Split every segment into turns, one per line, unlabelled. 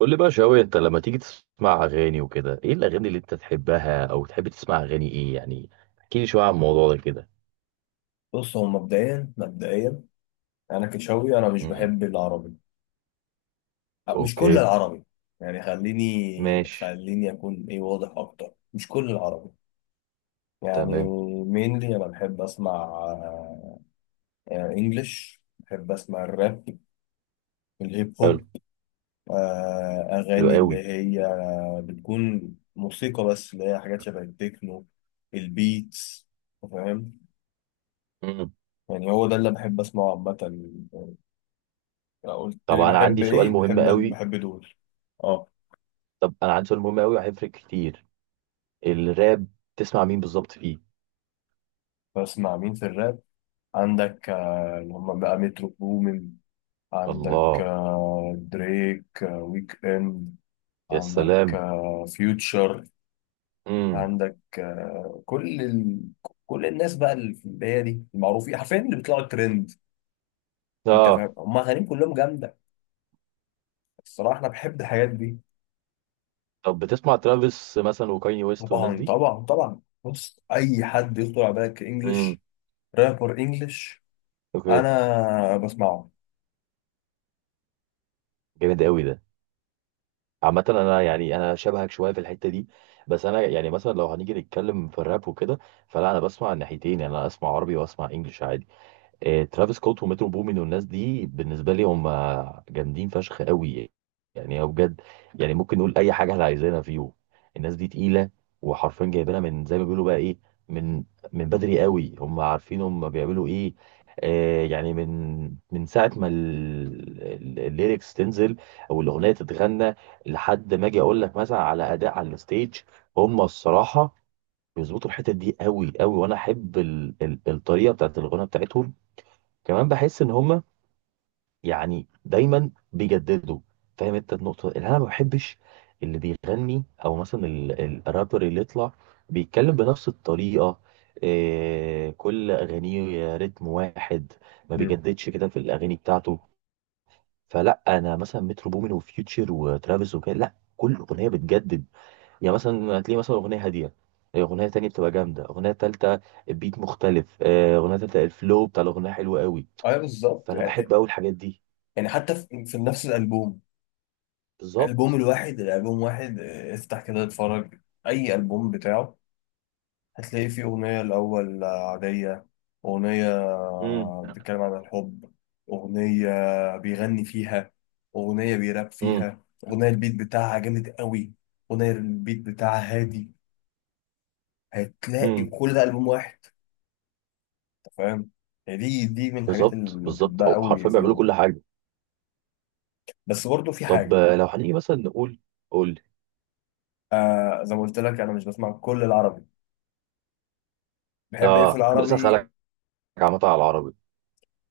قول لي بقى شوية، انت لما تيجي تسمع اغاني وكده ايه الاغاني اللي انت تحبها او تحب تسمع اغاني ايه يعني؟ احكي لي شوية عن الموضوع ده كده.
بص، هو مبدئيا انا كشاوي، انا مش
امم.
بحب العربي. مش كل
اوكي.
العربي. يعني خليني
ماشي.
خليني اكون واضح اكتر، مش كل العربي يعني.
تمام.
مينلي انا بحب اسمع انجلش، بحب اسمع الراب، الهيب
حلو.
هوب.
حلو
اغاني اللي
قوي.
هي بتكون موسيقى، بس اللي هي حاجات شبه التكنو، البيتس. فاهم؟
امم.
يعني هو ده اللي بحب اسمعه عامة. قلت
طب
لي
انا
بحب
عندي سؤال
ايه؟
مهم
بحب
قوي
بحب دول. اه،
طب انا عندي سؤال مهم قوي هيفرق كتير. الراب، تسمع مين بالظبط فيه؟
بسمع مين في الراب؟ عندك اللي هم بقى مترو بومين، عندك
الله.
دريك، ويك اند،
يا
عندك
سلام.
فيوتشر،
امم.
عندك كل الناس بقى اللي في البداية دي، المعروفين حرفيا، اللي بيطلعوا ترند. انت
اه.
فاهم، هم اغانيهم كلهم جامدة. الصراحة انا بحب الحاجات دي.
طب بتسمع ترافيس مثلا وكاني ويست والناس
طبعا
دي؟
طبعا طبعا، بص، اي حد يخطر على بالك
امم.
انجلش، رابر انجلش،
اوكي.
انا بسمعه.
جامد قوي ده. عامة انا، يعني انا شبهك شوية في الحتة دي، بس انا يعني مثلا لو هنيجي نتكلم في الراب وكده فلا انا بسمع الناحيتين، يعني انا اسمع عربي واسمع انجلش عادي. ترافيس سكوت ومترو بومين والناس دي بالنسبه لي هم جامدين فشخ قوي. يعني هو بجد، يعني ممكن نقول اي حاجه احنا عايزينها فيهم. الناس دي تقيله وحرفيا جايبينها من زي ما بيقولوا بقى ايه، من من بدري قوي. هم عارفين هم بيعملوا ايه. آه يعني من ساعه ما الليركس تنزل او الاغنيه تتغنى لحد ما اجي اقول لك مثلا على اداء على الستيج. هم الصراحه بيظبطوا الحتت دي قوي قوي، وانا احب الطريقه بتاعت الغنى بتاعتهم. كمان بحس ان هما يعني دايما بيجددوا. فاهم انت النقطه اللي انا ما بحبش؟ اللي بيغني او مثلا الرابر اللي يطلع بيتكلم بنفس الطريقه، إيه، كل اغانيه رتم واحد، ما
مم.
بيجددش كده في الاغاني بتاعته. فلا انا مثلا مترو بومين وفيوتشر وترافيس وكده لا، كل اغنيه بتجدد. يعني مثلا هتلاقي مثلا اغنيه هاديه، اغنيه تانية بتبقى جامده، اغنيه تالتة بيت مختلف، اغنيه تالتة الفلو بتاع الاغنيه حلو قوي.
ايوه بالظبط
فانا بحب
يعني
قوي الحاجات دي.
يعني حتى في نفس الالبوم، البوم
بالظبط.
الواحد، الالبوم واحد، افتح كده اتفرج اي البوم بتاعه، هتلاقي فيه اغنيه الاول عاديه، اغنيه
امم.
بتتكلم عن الحب، اغنيه بيغني فيها، اغنيه بيراب
امم.
فيها، اغنيه البيت بتاعها جامد قوي، اغنيه البيت بتاعها هادي، هتلاقي
امم.
كل ده البوم واحد. أنت فاهم؟ يعني دي من الحاجات
بالظبط
اللي
بالظبط،
بحبها
هو
قوي
حرفيا بيعملوا
فيهم.
كل حاجه.
بس برضه في
طب
حاجه.
لو هنيجي مثلا نقول، قول لي.
آه، زي ما قلت لك، انا مش بسمع كل العربي. بحب ايه في
اه، كنت لسه
العربي؟
هسألك عامة على العربي.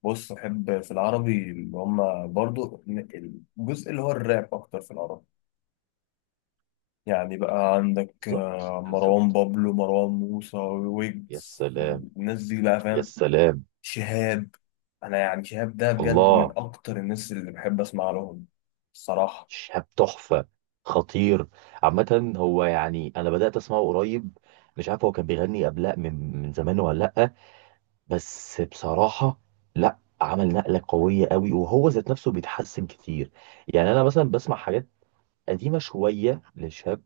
بص، بحب في العربي اللي هما برضو الجزء اللي هو الراب، أكتر في العربي. يعني بقى عندك
بالظبط
مروان
بالظبط.
بابلو، مروان موسى،
يا
ويجز،
سلام.
الناس دي بقى،
يا
فاهم؟
سلام.
شهاب، أنا يعني شهاب ده بجد
الله.
من أكتر الناس اللي بحب أسمع لهم، الصراحة.
شاب تحفه. خطير. عامة هو يعني انا بدأت اسمعه قريب، مش عارف هو كان بيغني قبلها من زمان ولا لأ، بس بصراحة لأ، عمل نقلة قوية قوي وهو ذات نفسه بيتحسن كتير. يعني انا مثلا بسمع حاجات قديمه شويه للشاب،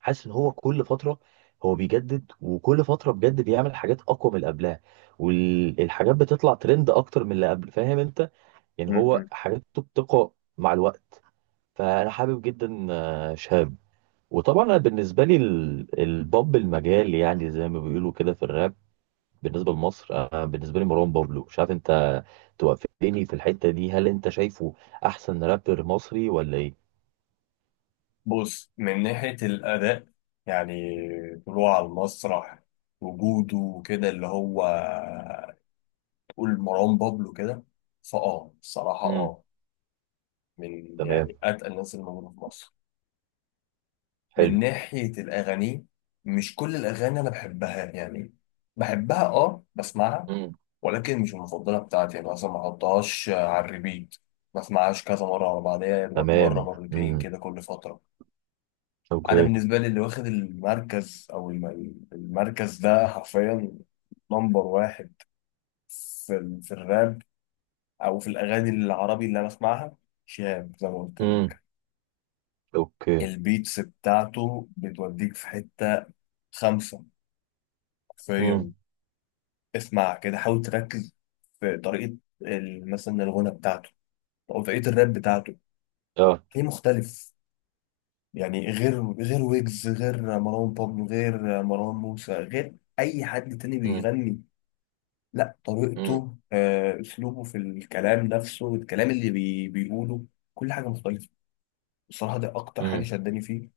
حاسس ان هو كل فتره هو بيجدد، وكل فتره بجد بيعمل حاجات اقوى من اللي قبلها، والحاجات بتطلع ترند اكتر من اللي قبل. فاهم انت، يعني
م-
هو
م.
حاجاته بتقوى مع الوقت. فانا حابب جدا شهاب. وطبعا انا بالنسبه لي البوب المجال، يعني زي ما بيقولوا كده في الراب بالنسبه لمصر، بالنسبه لي مروان بابلو. مش عارف انت توافقني في الحته دي، هل انت شايفه احسن رابر مصري ولا ايه؟
بص، من ناحية الأداء، يعني طلوعه على المسرح، وجوده وكده، اللي هو تقول مروان بابلو كده، فأه الصراحة
امم.
أه، من
تمام.
يعني اتقل الناس اللي موجوده في مصر. من
حلو.
ناحيه الاغاني، مش كل الاغاني انا بحبها يعني. بحبها، اه بسمعها، ولكن مش المفضله بتاعتي، يعني مثلا ما احطهاش على الريبيت، ما اسمعهاش كذا مره على بعضيها، يا دوبك مره
تمام.
مرتين
امم.
كده كل فتره. انا
اوكي.
بالنسبه لي اللي واخد المركز، او المركز ده حرفيا، نمبر واحد في في الراب، او في الاغاني العربي اللي انا بسمعها، شهاب زي ما قلت
امم.
لك.
اوكي.
البيتس بتاعته بتوديك في حتة خمسة، حرفيا.
امم.
اسمع كده، حاول تركز في طريقة مثلا الغنى بتاعته، أو طريقة الراب بتاعته،
اه.
ليه مختلف. يعني غير غير ويجز، غير مروان بابلو، غير مروان موسى، غير أي حد تاني
امم.
بيغني. لا،
امم.
طريقته، أسلوبه في الكلام، نفسه الكلام اللي بيقوله، كل حاجة مختلفة. بصراحة ده أكتر حاجة
امم.
شداني فيه،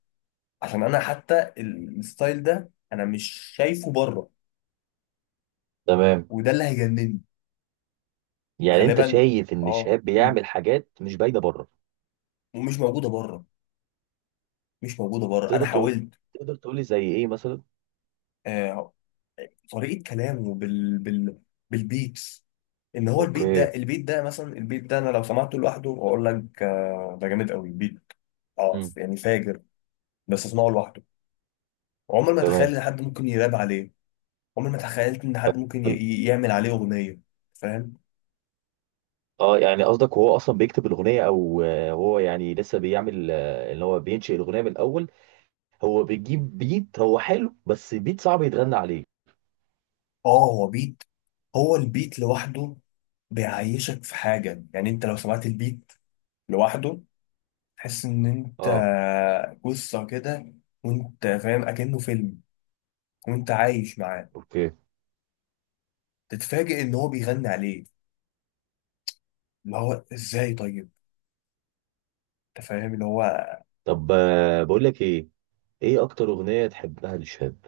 عشان أنا حتى الستايل ده أنا مش شايفه بره.
تمام.
وده اللي هيجنني.
يعني انت
غالبا.
شايف ان
اه.
الشهاب
مم.
بيعمل حاجات مش باينه بره؟
ومش موجوده بره، مش موجوده بره، انا
تقدر تقول،
حاولت.
تقدر تقول لي زي ايه مثلا؟
آه، طريقه كلامه بالبيتس، ان هو البيت
اوكي.
ده، البيت ده مثلا، البيت ده انا لو سمعته لوحده اقول لك آه ده جامد قوي البيت، اه
امم.
يعني فاجر، بس اسمعه لوحده عمر ما تخيل
تمام.
ان حد ممكن يراب عليه. عمر ما تخيلت ان حد ممكن ي-
حلو.
ي- يعمل عليه اغنيه. فاهم؟
اه يعني قصدك هو اصلا بيكتب الاغنيه، او هو يعني لسه بيعمل، اللي هو بينشئ الاغنيه من الاول؟ هو بيجيب بيت هو حلو، بس بيت صعب يتغنى عليه.
اه، هو بيت، هو البيت لوحده بيعيشك في حاجه. يعني انت لو سمعت البيت لوحده، تحس ان انت
اه.
قصة كده، وانت فاهم اكنه فيلم، وانت عايش معاه،
اوكي.
تتفاجئ ان هو بيغني عليه، اللي هو ازاي طيب. انت فاهم اللي هو.
طب بقول لك ايه، ايه اكتر اغنيه تحبها للشهاب؟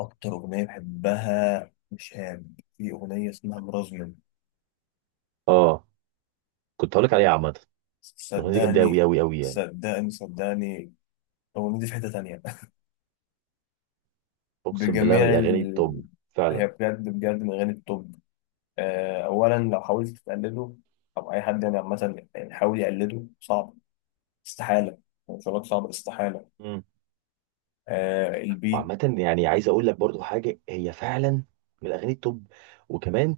اكتر اغنية بحبها مش هام، في اغنية اسمها مرازمن.
اه، كنت هقولك عليها عامة. الأغنية دي جامدة أوي
صدقني
أوي أوي يعني.
صدقني صدقني الاغنية دي في حتة تانية.
أقسم بالله من
بجميع
الأغاني التوب،
هي
فعلا.
بجد بجد من اغاني التوب. اولا لو حاولت تقلده، او اي حد يعني عامة يحاول يقلده، صعب، استحالة. مش هقول لك صعب، استحالة.
مم.
آه البيت.
وعامة يعني عايز أقول لك برضو حاجة، هي فعلا من الأغاني التوب. وكمان،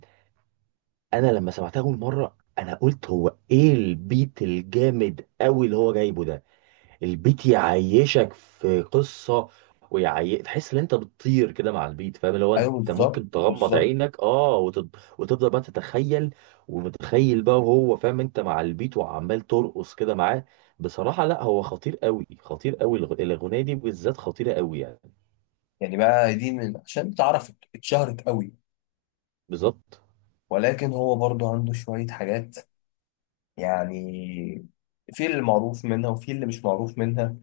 أنا لما سمعتها أول مرة أنا قلت هو إيه البيت الجامد أوي اللي هو جايبه ده. البيت يعيشك في قصة، تحس ان انت بتطير كده مع البيت. فاهم، لو
ايوه
انت
بالظبط
ممكن تغمض
بالظبط.
عينك، اه، وتفضل بقى تتخيل، ومتخيل بقى وهو، فاهم انت، مع البيت وعمال ترقص كده معاه. بصراحة لا، هو خطير قوي خطير قوي، الأغنية دي بالذات خطيرة قوي يعني.
يعني بقى دي من عشان تعرف اتشهرت قوي.
بالظبط.
ولكن هو برضو عنده شوية حاجات يعني، في اللي معروف منها، وفي اللي مش معروف منها.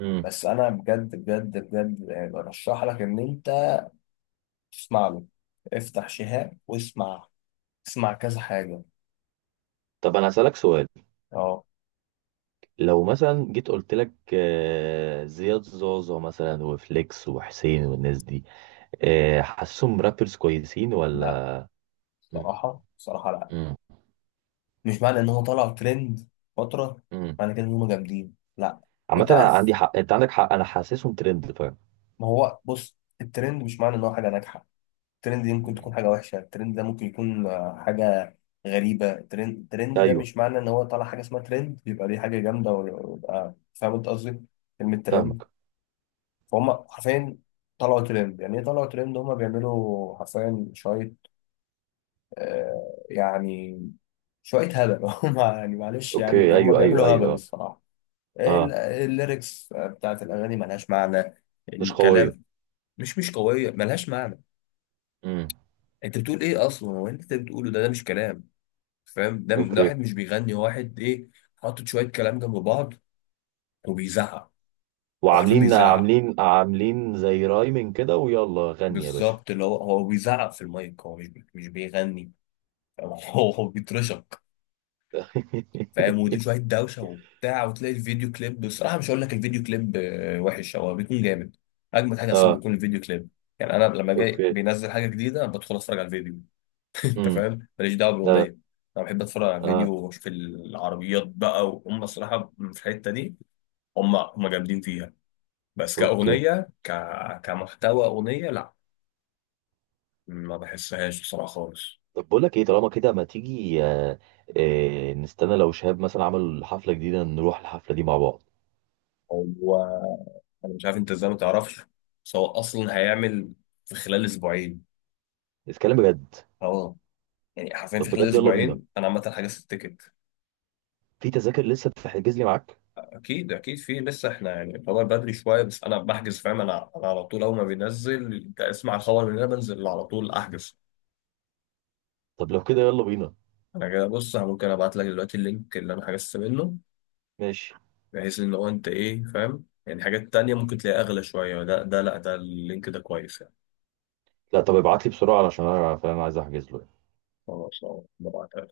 امم.
بس انا بجد بجد بجد برشح لك ان انت تسمع له، افتح شهاب واسمع، اسمع كذا حاجة.
طب انا هسألك سؤال،
اه،
لو مثلا جيت قلت لك زياد زوزو مثلا وفليكس وحسين والناس دي، حاسسهم رابرز كويسين
لا،
ولا؟ مم.
بصراحة بصراحة لا.
امم.
مش معنى ان هو طلع ترند فترة،
امم.
معنى كده ان هم جامدين، لا.
عامة
انت
أنا
عارف،
عندي حق، انت عندك حق، انا حاسسهم ترند، فاهم.
ما هو بص، الترند مش معنى ان هو حاجة ناجحة. الترند دي ممكن
امم.
تكون حاجة وحشة، الترند ده ممكن يكون حاجة غريبة. الترند ده
ايوه.
مش معنى ان هو طالع حاجة اسمها ترند يبقى دي حاجة جامدة، ويبقى فاهم انت قصدي، كلمة ترند،
فاهمك.
فهم حرفيا، طلعوا ترند يعني ايه؟ طلعوا ترند هم بيعملوا حرفيا شوية، آه، يعني شوية هبل. هم يعني معلش يعني،
اوكي.
هم
ايوه
بيعملوا
ايوه
هبل
ايوه. اه.
الصراحة.
اه،
الليركس بتاعت الأغاني ملهاش معنى،
مش قوية.
الكلام مش قوية، ملهاش معنى.
امم.
انت بتقول ايه اصلا؟ هو انت بتقوله ده، ده مش كلام. فاهم؟ ده
اوكي.
واحد مش بيغني، هو واحد ايه، حاطط شويه كلام جنب بعض وبيزعق. هو حرفيا
وعاملين
بيزعق،
عاملين عاملين زي رايمين كده، ويلا غني يا باشا.
بالظبط، اللي هو بيزعق في المايك، هو مش مش بيغني. فاهم؟ هو بيترشق. فاهم؟ ودي شويه دوشه وبتاع، وتلاقي الفيديو كليب بصراحه، مش هقول لك الفيديو كليب وحش، هو بيكون جامد. اجمد حاجه اصلا
اه.
بيكون الفيديو كليب. يعني انا لما جاي
اوكي.
بينزل حاجه جديده، انا بدخل اتفرج على الفيديو. انت
امم.
فاهم، ماليش دعوه
اه.
بالاغنيه، انا بحب اتفرج على
اه.
الفيديو واشوف العربيات بقى. وهم الصراحه في الحته دي، هم جامدين فيها. بس
اوكي.
كأغنية، كمحتوى أغنية، لا، ما بحسهاش بصراحة خالص.
طب بقول لك ايه، طالما كده ما تيجي، نستنى لو شهاب مثلا عمل حفلة جديدة نروح الحفلة دي مع بعض.
هو أنا مش عارف أنت إزاي ما تعرفش، بس هو أصلا هيعمل في خلال أسبوعين.
نتكلم بجد.
أه، يعني حرفيا
طب
في خلال
بجد، يلا بينا.
أسبوعين، أنا عامة حجزت التيكت.
في تذاكر لسه بتحجز لي معاك؟
أكيد أكيد في لسه، إحنا يعني الخبر بدري شوية، بس أنا بحجز، فاهم؟ أنا أنا على طول، أول ما بينزل أسمع الخبر من هنا بنزل على طول أحجز.
طب لو كده يلا بينا.
أنا كده، بص، أنا ممكن أبعت لك دلوقتي اللينك اللي أنا حجزت منه،
ماشي.
بحيث ان هو انت ايه فاهم، يعني حاجات تانية ممكن تلاقيها اغلى شوية، ده ده لا، ده اللينك ده كويس يعني.
لا طب ابعت لي بسرعة علشان انا، فاهم، عايز احجز له.
خلاص، اه، ببعت.